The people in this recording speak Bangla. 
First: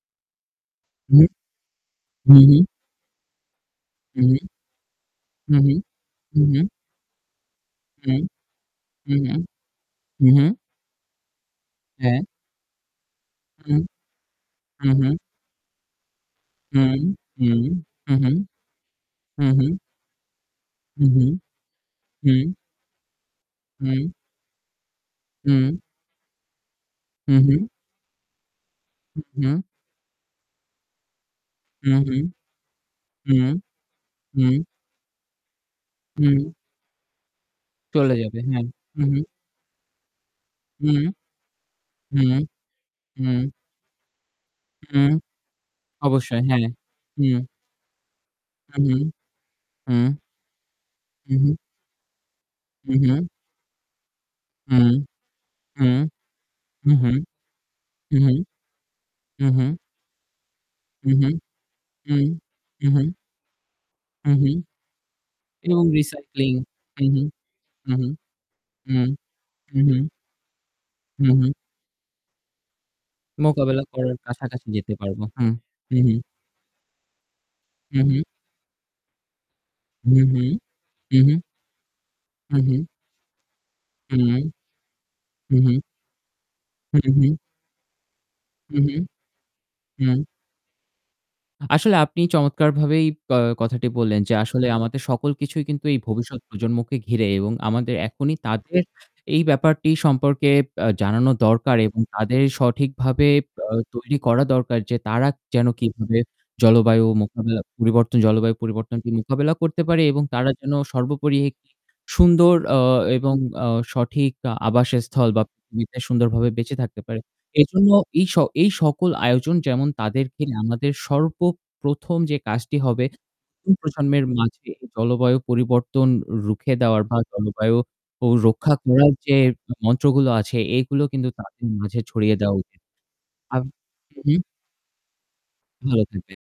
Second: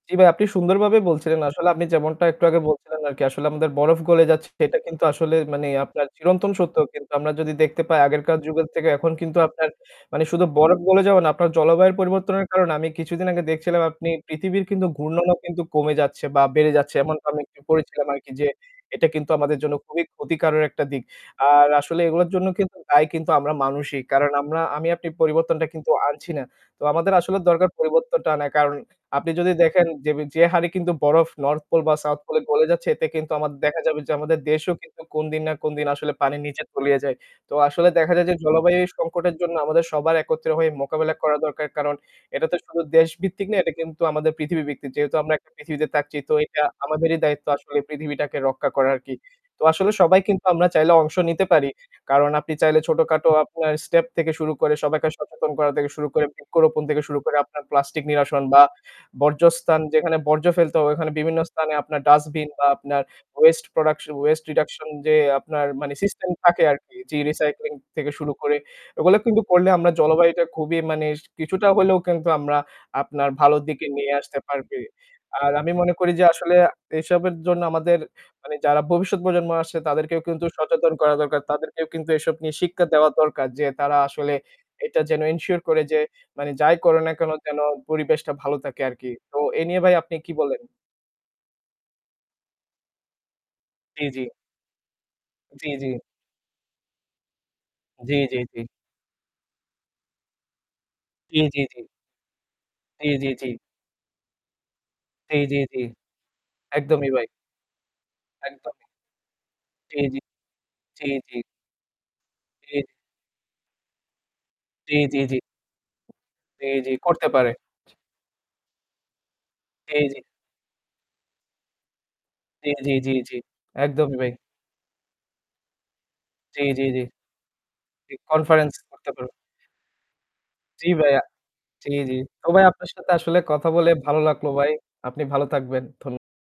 জি ভাই, আপনি সুন্দরভাবেই হুম? বলছিলেন। আসলে আপনি যেমনটা হু, একটু আগে হু। বলছিলেন আরকি। আসলে আমাদের বরফ হু, গলে হু। যাচ্ছে সেটা কিন্তু আসলে হু, মানে হু। আপনার হু, চিরন্তন হু। সত্য। কিন্তু আমরা যদি দেখতে পাই হু। আগেরকার যুগের থেকে এখন হু, হু। কিন্তু আপনার মানে হু, শুধু হু। বরফ গলে যাওয়া না আপনার জলবায়ুর হ্যা। পরিবর্তনের কারণে আমি কিছুদিন আগে হুউ। দেখছিলাম আপনি পৃথিবীর কিন্তু হু, হু। ঘূর্ণনও কিন্তু কমে যাচ্ছে বা বেড়ে হু, যাচ্ছে এমনটা আমি হু। একটু পড়েছিলাম হু, হু। আরকি যে এটা কিন্তু হু, আমাদের হু। জন্য খুবই ক্ষতিকারক একটা দিক। হু, হু। আর আসলে এগুলোর হু। জন্য কিন্তু দায়ী কিন্তু আমরা মানুষই। হু। কারণ আমরা আমি আপনি পরিবর্তনটা হু। কিন্তু আনছি না। তো আমাদের হু, আসলে হু। দরকার পরিবর্তনটা আনা। কারণ হু, আপনি যদি হু। দেখেন যেবি যে হারে কিন্তু বরফ north pole হু, বা হু। south pole এ গলে যাচ্ছে এতে কিন্তু হু। আমার দেখা যাবে যে আমাদের হু। দেশও কিন্তু কোন দিন না কোন দিন আসলে পানির হু। নিচে তলিয়ে যায়। তো আসলে চলে দেখা যায় যে যাবে। হ্যাঁ। জলবায়ু হু, হু। সংকটের জন্য আমাদের সবার একত্রে হয়ে হু। মোকাবেলা করা দরকার। কারণ হু। এটা তো শুধু হু। দেশভিত্তিক না, এটা কিন্তু আমাদের পৃথিবীভিত্তিক। হু। যেহেতু আমরা একটা পৃথিবীতে থাকছি তো অবশ্যই। এটা হ্যাঁ। আমাদেরই হু। দায়িত্ব আসলে পৃথিবীটাকে রক্ষা হু, করা হু। আরকি। তো আসলে হু। সবাই কিন্তু আমরা চাইলে অংশ হু, নিতে হু। পারি। কারণ আপনি চাইলে হু, হু। ছোটখাটো আপনার step থেকে শুরু করে হু। সবাইকে সচেতন করা হু। থেকে শুরু করে বৃক্ষরোপণ হু, থেকে হু। শুরু করে আপনার প্লাস্টিক হু, হু। নিরসন বা হু, হু। বর্জ্যস্থান যেখানে বর্জ্য ফেলতে হয়, হু, ওখানে হু। বিভিন্ন স্থানে আপনার হু। ডাস্টবিন বা হু, আপনার হু। waste production হু, waste হু। reduction যে আপনার to মানে system recycling থাকে আরকি। হু, যে হু। recycling হু, হু। থেকে শুরু করে হু। ওগুলো কিন্তু করলে হু, আমরা হু। জলবায়ুটা খুবই মানে হু, সি হু। কিছুটা হলেও কিন্তু আমরা আপনার ভালোর মোকাবেলা দিকে নিয়ে করার আসতে কাছাকাছি পারবে। যেতে পারবো। হু। আর আমি মনে হু, করি হু। যে আসলে এসবের জন্য আমাদের হু, হু। মানে যারা ভবিষ্যৎ প্রজন্ম আসছে হু, তাদেরকেও হু। কিন্তু সচেতন করা হু, হু। দরকার। তাদেরকেও কিন্তু এসব নিয়ে হু, শিক্ষা হু। দেওয়া দরকার যে তারা হু। আসলে এটা যেন হু, ensure হু। করে যে মানে যাই করে হু, না হু। কেন যেন পরিবেশটা ভালো হু, থাকে হু। আরকি। তো এ নিয়ে ভাই আপনি হু। কি বলেন? আসলে আপনি পা চমৎকারভাবেই আ কথাটি জি, বললেন জি। যে আসলে আমাদের সকল কিছুই জি, কিন্তু জি। এই ভবিষ্যৎ প্রজন্মকে ঘিরে এবং আমাদের জি, এখনই জি, জি। তাদের এই ব্যাপারটি সম্পর্কে ব্যা জানানো জি, জি, দরকার জি। এবং তাদের জি, সঠিকভাবে জি, জি। আ তৈরি করা দরকার যে তারা জি, জি, যেন জি। কীভাবে জলবায়ু একদমই ভাই। মোকাবেলা পরিবর্তন জলবায়ু একদমই। পরিবর্তনকে মোকাবেলা করতে জি, পারে জি। এবং তারা যেন জি, সর্বোপরি জি। একটি সুন্দর জি, আ জি। এবং আ সঠিক আ জি, জি, আবাসস্থল জি। বা পৃথিবীতে সুন্দরভাবে জি, বেঁচে জি। থাকতে পারে। করতে পারে। এজন্য এই স এই সকল আয়োজন যেমন জি, জি। তাদেরকে নিয়ে আমাদের সর্বপ্রথম যে জি, কাজটি জি, হবে জি, জি। এই একদমই প্রজন্মের ভাই। মাঝে জলবায়ু পরিবর্তন জি, রুখে জি, জি। দেওয়ার বা জলবায়ু জি। অ রক্ষা Conference করতে করার পারো। যে মন্ত্রগুলো আছে জি এগুলো ভাইয়া। কিন্তু তাদের জি, মাঝে জি। ছড়িয়ে তো দেওয়া ভাই উচিত। আপনার সাথে আসলে আব কথা বলে ভালো উহু। লাগলো ভাই। আপনি ভালো থাকবেন। ভালো ধন্যবাদ। থাকবেন।